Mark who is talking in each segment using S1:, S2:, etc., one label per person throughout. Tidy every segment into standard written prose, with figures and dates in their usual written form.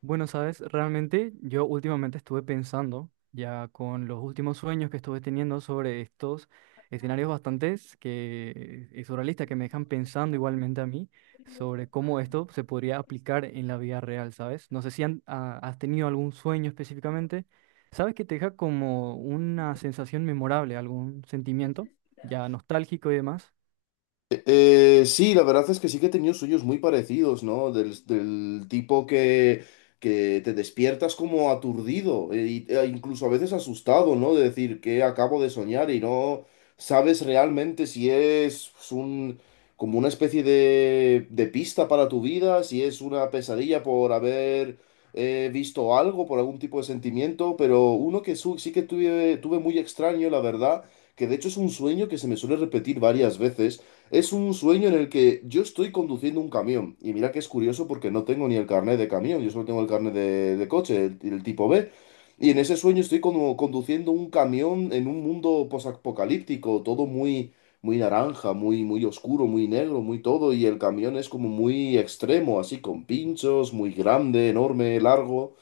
S1: Bueno, sabes, realmente yo últimamente estuve pensando, ya con los últimos sueños que estuve teniendo sobre estos escenarios bastantes que, y surrealistas que me dejan pensando igualmente a mí sobre cómo esto se podría aplicar en la vida real, ¿sabes? No sé si has tenido algún sueño específicamente, ¿sabes? Que te deja como una sensación memorable, algún sentimiento ya nostálgico y demás.
S2: Sí, la verdad es que sí que he tenido sueños muy parecidos, ¿no? Del tipo que te despiertas como aturdido e incluso a veces asustado, ¿no? De decir que acabo de soñar y no sabes realmente si es pues, un, como una especie de pista para tu vida, si es una pesadilla por haber visto algo, por algún tipo de sentimiento, pero uno que sí que tuve, tuve muy extraño, la verdad, que de hecho es un sueño que se me suele repetir varias veces, es un sueño en el que yo estoy conduciendo un camión. Y mira que es curioso porque no tengo ni el carnet de camión, yo solo tengo el carnet de coche, el tipo B. Y en ese sueño estoy como conduciendo un camión en un mundo posapocalíptico, todo muy, muy naranja, muy, muy oscuro, muy negro, muy todo. Y el camión es como muy extremo, así con pinchos, muy grande, enorme, largo.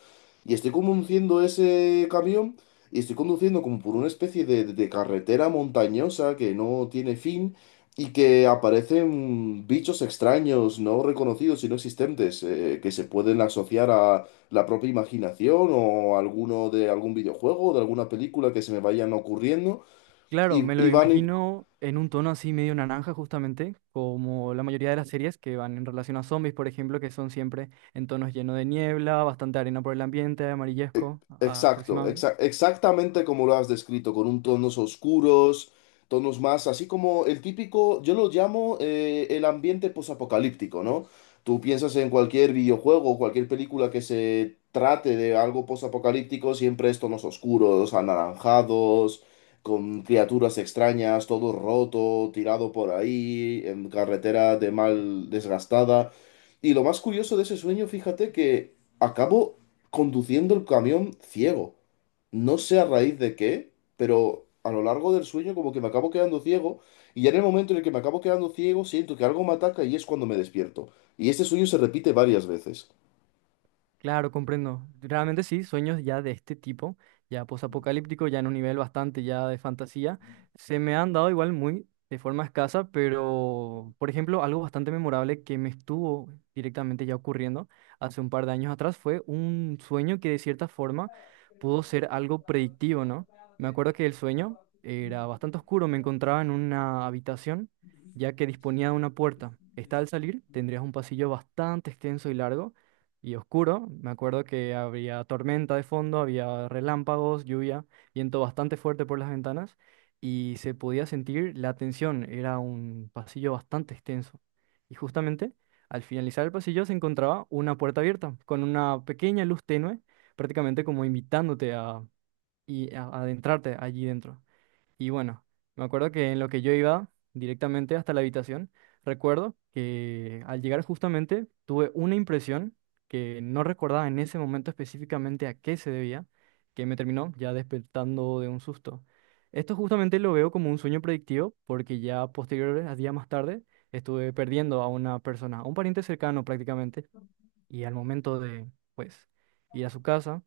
S2: Y estoy conduciendo ese camión y estoy conduciendo como por una especie de carretera montañosa que no tiene fin. Y que aparecen bichos extraños, no reconocidos y no existentes, que se pueden asociar a la propia imaginación o alguno de algún videojuego o de alguna película que se me vayan ocurriendo
S1: Claro, me lo
S2: y van.
S1: imagino en un tono así medio naranja justamente, como la mayoría de las series que van en relación a zombies, por ejemplo, que son siempre en tonos llenos de niebla, bastante arena por el ambiente, amarillesco, ah,
S2: Exacto,
S1: aproximadamente.
S2: exa- exactamente como lo has descrito, con un tonos oscuros, tonos más, así como el típico, yo lo llamo el ambiente posapocalíptico, ¿no? Tú piensas en cualquier videojuego, o cualquier película que se trate de algo posapocalíptico, siempre es tonos oscuros, anaranjados, con criaturas extrañas, todo roto, tirado por ahí, en carretera de mal desgastada. Y lo más curioso de ese sueño, fíjate que acabo conduciendo el camión ciego. No sé a raíz de qué, pero a lo largo del sueño como que me acabo quedando ciego y ya en el momento en el que me acabo quedando ciego siento que algo me ataca y es cuando me despierto. Y este sueño se repite varias veces.
S1: Claro, comprendo. Realmente sí, sueños ya de este tipo, ya posapocalíptico, ya en un nivel bastante ya de fantasía, se me han dado igual muy de forma escasa, pero por ejemplo, algo bastante memorable que me estuvo directamente ya ocurriendo hace un par de años atrás fue un sueño que de cierta forma pudo ser algo predictivo, ¿no? Me acuerdo que el sueño era bastante oscuro, me encontraba en una habitación ya que disponía de una puerta. Está al salir, tendrías un pasillo bastante extenso y largo y oscuro. Me acuerdo que había tormenta de fondo, había relámpagos, lluvia, viento bastante fuerte por las ventanas y se podía sentir la tensión. Era un pasillo bastante extenso. Y justamente al finalizar el pasillo se encontraba una puerta abierta con una pequeña luz tenue, prácticamente como invitándote a, a adentrarte allí dentro. Y bueno, me acuerdo que en lo que yo iba directamente hasta la habitación, recuerdo que al llegar justamente tuve una impresión que no recordaba en ese momento específicamente a qué se debía, que me terminó ya despertando de un susto. Esto justamente lo veo como un sueño predictivo porque ya posteriores, a días más tarde, estuve perdiendo a una persona, a un pariente cercano prácticamente, y al momento de, pues, ir a su casa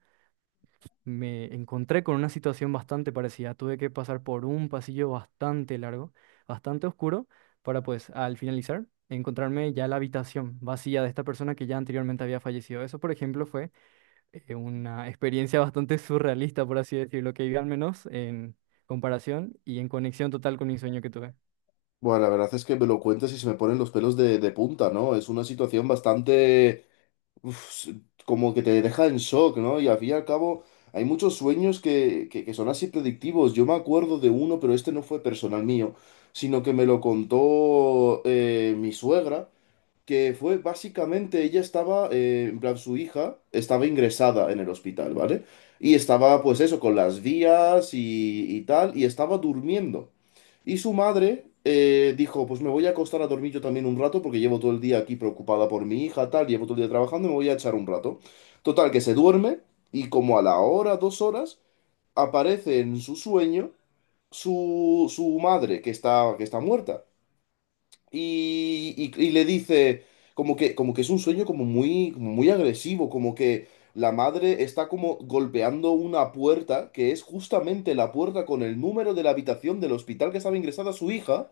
S1: me encontré con una situación bastante parecida. Tuve que pasar por un pasillo bastante largo, bastante oscuro, para pues al finalizar encontrarme ya la habitación vacía de esta persona que ya anteriormente había fallecido. Eso, por ejemplo, fue una experiencia bastante surrealista, por así decirlo, que viví al menos en comparación y en conexión total con mi sueño que tuve.
S2: Bueno, la verdad es que me lo cuentas y se me ponen los pelos de punta, ¿no? Es una situación bastante, uf, como que te deja en shock, ¿no? Y al fin y al cabo, hay muchos sueños que son así predictivos. Yo me acuerdo de uno, pero este no fue personal mío, sino que me lo contó mi suegra, que fue básicamente ella estaba, en plan, su hija estaba ingresada en el hospital, ¿vale? Y estaba, pues eso, con las vías y tal, y estaba durmiendo. Y su madre dijo, pues me voy a acostar a dormir yo también un rato, porque llevo todo el día aquí preocupada por mi hija, tal, llevo todo el día trabajando, me voy a echar un rato. Total, que se duerme, y como a la hora, dos horas, aparece en su sueño su madre, que está muerta y le dice como que es un sueño como muy agresivo, como que la madre está como golpeando una puerta, que es justamente la puerta con el número de la habitación del hospital que estaba ingresada su hija,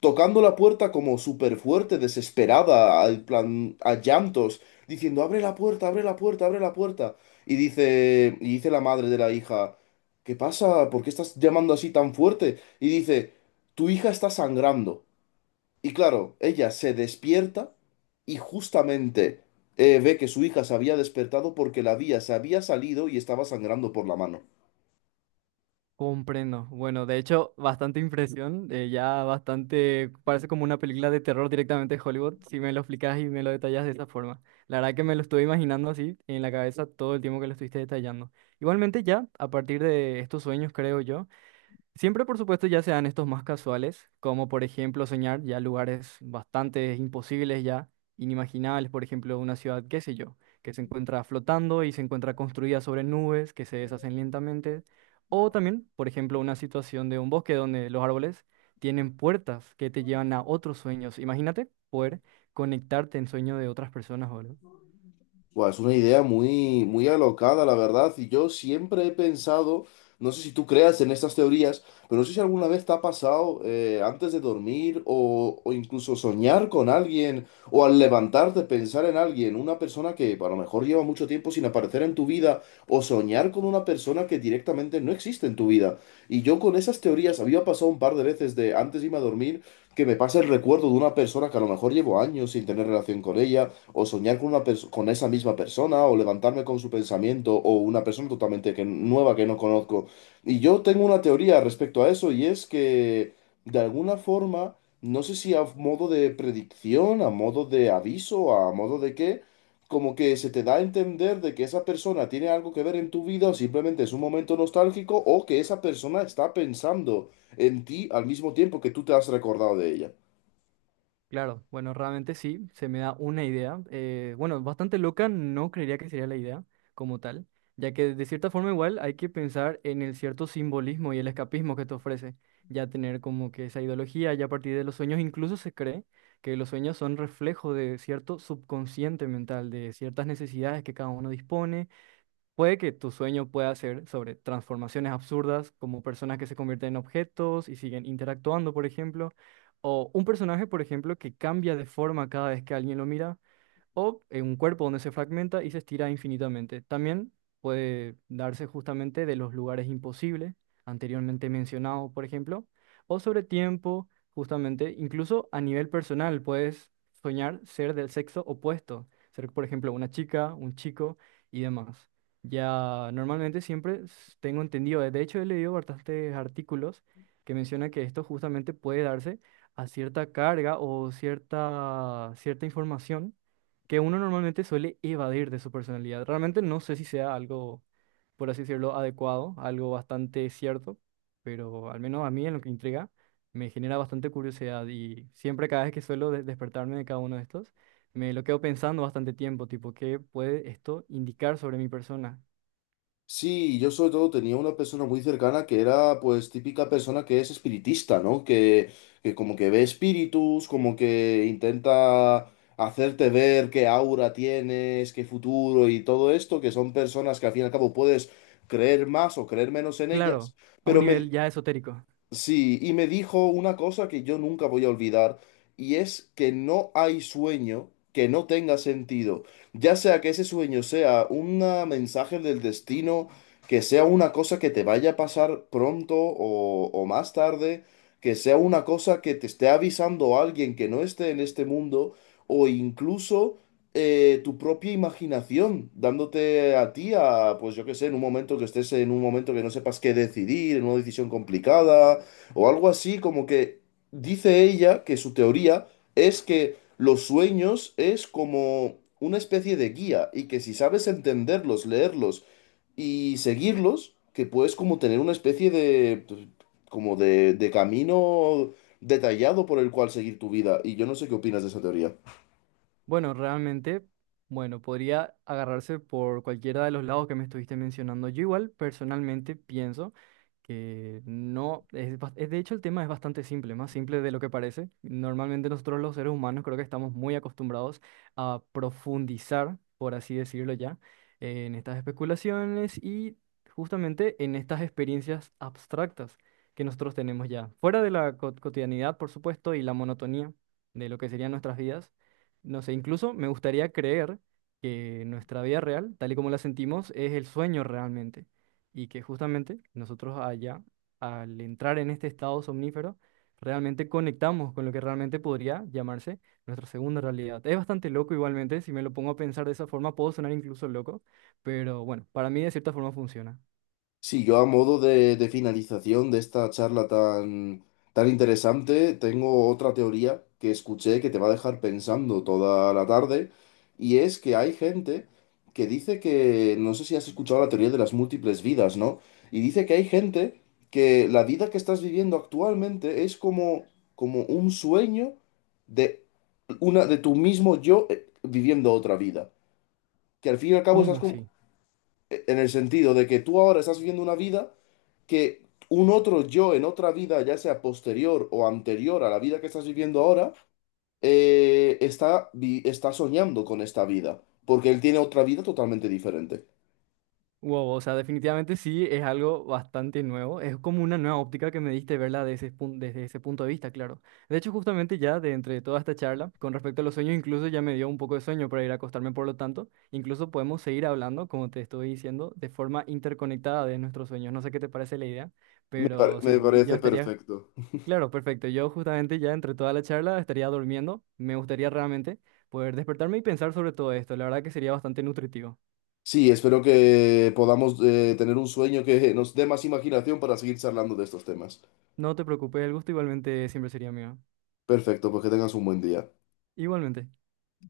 S2: tocando la puerta como súper fuerte, desesperada, al plan, a llantos, diciendo, abre la puerta, abre la puerta, abre la puerta. Y dice la madre de la hija, ¿qué pasa? ¿Por qué estás llamando así tan fuerte? Y dice, tu hija está sangrando. Y claro, ella se despierta y justamente ve que su hija se había despertado porque la vía se había salido y estaba sangrando por la mano.
S1: Comprendo. Bueno, de hecho, bastante impresión, ya bastante, parece como una película de terror directamente de Hollywood, si me lo explicas y me lo detallas de esa forma. La verdad que me lo estuve imaginando así en la cabeza todo el tiempo que lo estuviste detallando. Igualmente ya, a partir de estos sueños, creo yo, siempre, por supuesto, ya sean estos más casuales, como por ejemplo soñar ya lugares bastante imposibles, ya inimaginables, por ejemplo, una ciudad, qué sé yo, que se encuentra flotando y se encuentra construida sobre nubes que se deshacen lentamente, o también, por ejemplo, una situación de un bosque donde los árboles tienen puertas que te llevan a otros sueños. Imagínate poder conectarte en sueño de otras personas, ¿verdad?
S2: Buah, es una idea muy, muy alocada, la verdad. Y yo siempre he pensado, no sé si tú creas en estas teorías, pero no sé si alguna vez te ha pasado antes de dormir o incluso soñar con alguien o al levantarte pensar en alguien, una persona que a lo mejor lleva mucho tiempo sin aparecer en tu vida o soñar con una persona que directamente no existe en tu vida. Y yo con esas teorías había pasado un par de veces de antes de irme a dormir que me pasa el recuerdo de una persona que a lo mejor llevo años sin tener relación con ella o soñar con una con esa misma persona, o levantarme con su pensamiento, o una persona totalmente que, nueva que no conozco. Y yo tengo una teoría respecto a eso, y es que de alguna forma, no sé si a modo de predicción, a modo de aviso, a modo de qué, como que se te da a entender de que esa persona tiene algo que ver en tu vida, o simplemente es un momento nostálgico, o que esa persona está pensando en ti al mismo tiempo que tú te has recordado de ella.
S1: Claro, bueno, realmente sí, se me da una idea. Bueno, bastante loca, no creería que sería la idea como tal, ya que de cierta forma igual hay que pensar en el cierto simbolismo y el escapismo que te ofrece, ya tener como que esa ideología, ya a partir de los sueños incluso se cree que los sueños son reflejo de cierto subconsciente mental, de ciertas necesidades que cada uno dispone. Puede que tu sueño pueda ser sobre transformaciones absurdas, como personas que se convierten en objetos y siguen interactuando, por ejemplo, o un personaje, por ejemplo, que cambia de forma cada vez que alguien lo mira o en un cuerpo donde se fragmenta y se estira infinitamente. También puede darse justamente de los lugares imposibles, anteriormente mencionados, por ejemplo, o sobre tiempo, justamente, incluso a nivel personal, puedes soñar ser del sexo opuesto, ser, por ejemplo, una chica, un chico y demás. Ya normalmente tengo entendido, de hecho he leído bastantes artículos que mencionan que esto justamente puede darse a cierta carga o cierta información que uno normalmente suele evadir de su personalidad. Realmente no sé si sea algo, por así decirlo, adecuado, algo bastante cierto, pero al menos a mí en lo que intriga me genera bastante curiosidad y siempre cada vez que suelo despertarme de cada uno de estos, me lo quedo pensando bastante tiempo, tipo, ¿qué puede esto indicar sobre mi persona?
S2: Sí, yo sobre todo tenía una persona muy cercana que era pues típica persona que es espiritista, ¿no? Que como que ve espíritus, como que intenta hacerte ver qué aura tienes, qué futuro y todo esto, que son personas que al fin y al cabo puedes creer más o creer menos en ellas,
S1: Claro, a un
S2: pero me,
S1: nivel ya esotérico.
S2: sí, y me dijo una cosa que yo nunca voy a olvidar, y es que no hay sueño que no tenga sentido, ya sea que ese sueño sea un mensaje del destino, que sea una cosa que te vaya a pasar pronto o más tarde, que sea una cosa que te esté avisando alguien que no esté en este mundo, o incluso tu propia imaginación, dándote a ti a, pues yo qué sé, en un momento que estés en un momento que no sepas qué decidir, en una decisión complicada o algo así, como que dice ella que su teoría es que los sueños es como una especie de guía y que si sabes entenderlos, leerlos y seguirlos, que puedes como tener una especie de como de camino detallado por el cual seguir tu vida. Y yo no sé qué opinas de esa teoría.
S1: Bueno, realmente... Bueno, podría agarrarse por cualquiera de los lados que me estuviste mencionando. Yo igual personalmente pienso que no, de hecho el tema es bastante simple, más simple de lo que parece. Normalmente nosotros los seres humanos creo que estamos muy acostumbrados a profundizar, por así decirlo ya, en estas especulaciones y justamente en estas experiencias abstractas que nosotros tenemos ya, fuera de la cotidianidad, por supuesto, y la monotonía de lo que serían nuestras vidas. No sé, incluso me gustaría creer que nuestra vida real, tal y como la sentimos, es el sueño realmente y que justamente nosotros allá, al entrar en este estado somnífero, realmente conectamos con lo que realmente podría llamarse nuestra segunda realidad. Es bastante loco igualmente, si me lo pongo a pensar de esa forma, puedo sonar incluso loco, pero bueno, para mí de cierta forma funciona.
S2: Sí, yo a modo de finalización de esta charla tan, tan interesante, tengo otra teoría que escuché que te va a dejar pensando toda la tarde, y es que hay gente que dice que, no sé si has escuchado la teoría de las múltiples vidas, ¿no? Y dice que hay gente que la vida que estás viviendo actualmente es como, como un sueño de una, de tu mismo yo viviendo otra vida. Que al fin y al cabo estás
S1: ¿Cómo
S2: como,
S1: sí?
S2: en el sentido de que tú ahora estás viviendo una vida que un otro yo en otra vida, ya sea posterior o anterior a la vida que estás viviendo ahora, está, está soñando con esta vida, porque él tiene otra vida totalmente diferente.
S1: Wow, o sea, definitivamente sí, es algo bastante nuevo. Es como una nueva óptica que me diste verla desde desde ese punto de vista, claro. De hecho, justamente ya de entre toda esta charla, con respecto a los sueños, incluso ya me dio un poco de sueño para ir a acostarme, por lo tanto, incluso podemos seguir hablando, como te estoy diciendo, de forma interconectada de nuestros sueños. No sé qué te parece la idea,
S2: Me, par-
S1: pero
S2: me
S1: sí, yo
S2: parece
S1: estaría,
S2: perfecto.
S1: claro, perfecto. Yo justamente ya entre toda la charla estaría durmiendo. Me gustaría realmente poder despertarme y pensar sobre todo esto. La verdad que sería bastante nutritivo.
S2: Sí, espero que podamos tener un sueño que nos dé más imaginación para seguir charlando de estos temas.
S1: No te preocupes, el gusto igualmente siempre sería mío.
S2: Perfecto, pues que tengas un buen día.
S1: Igualmente.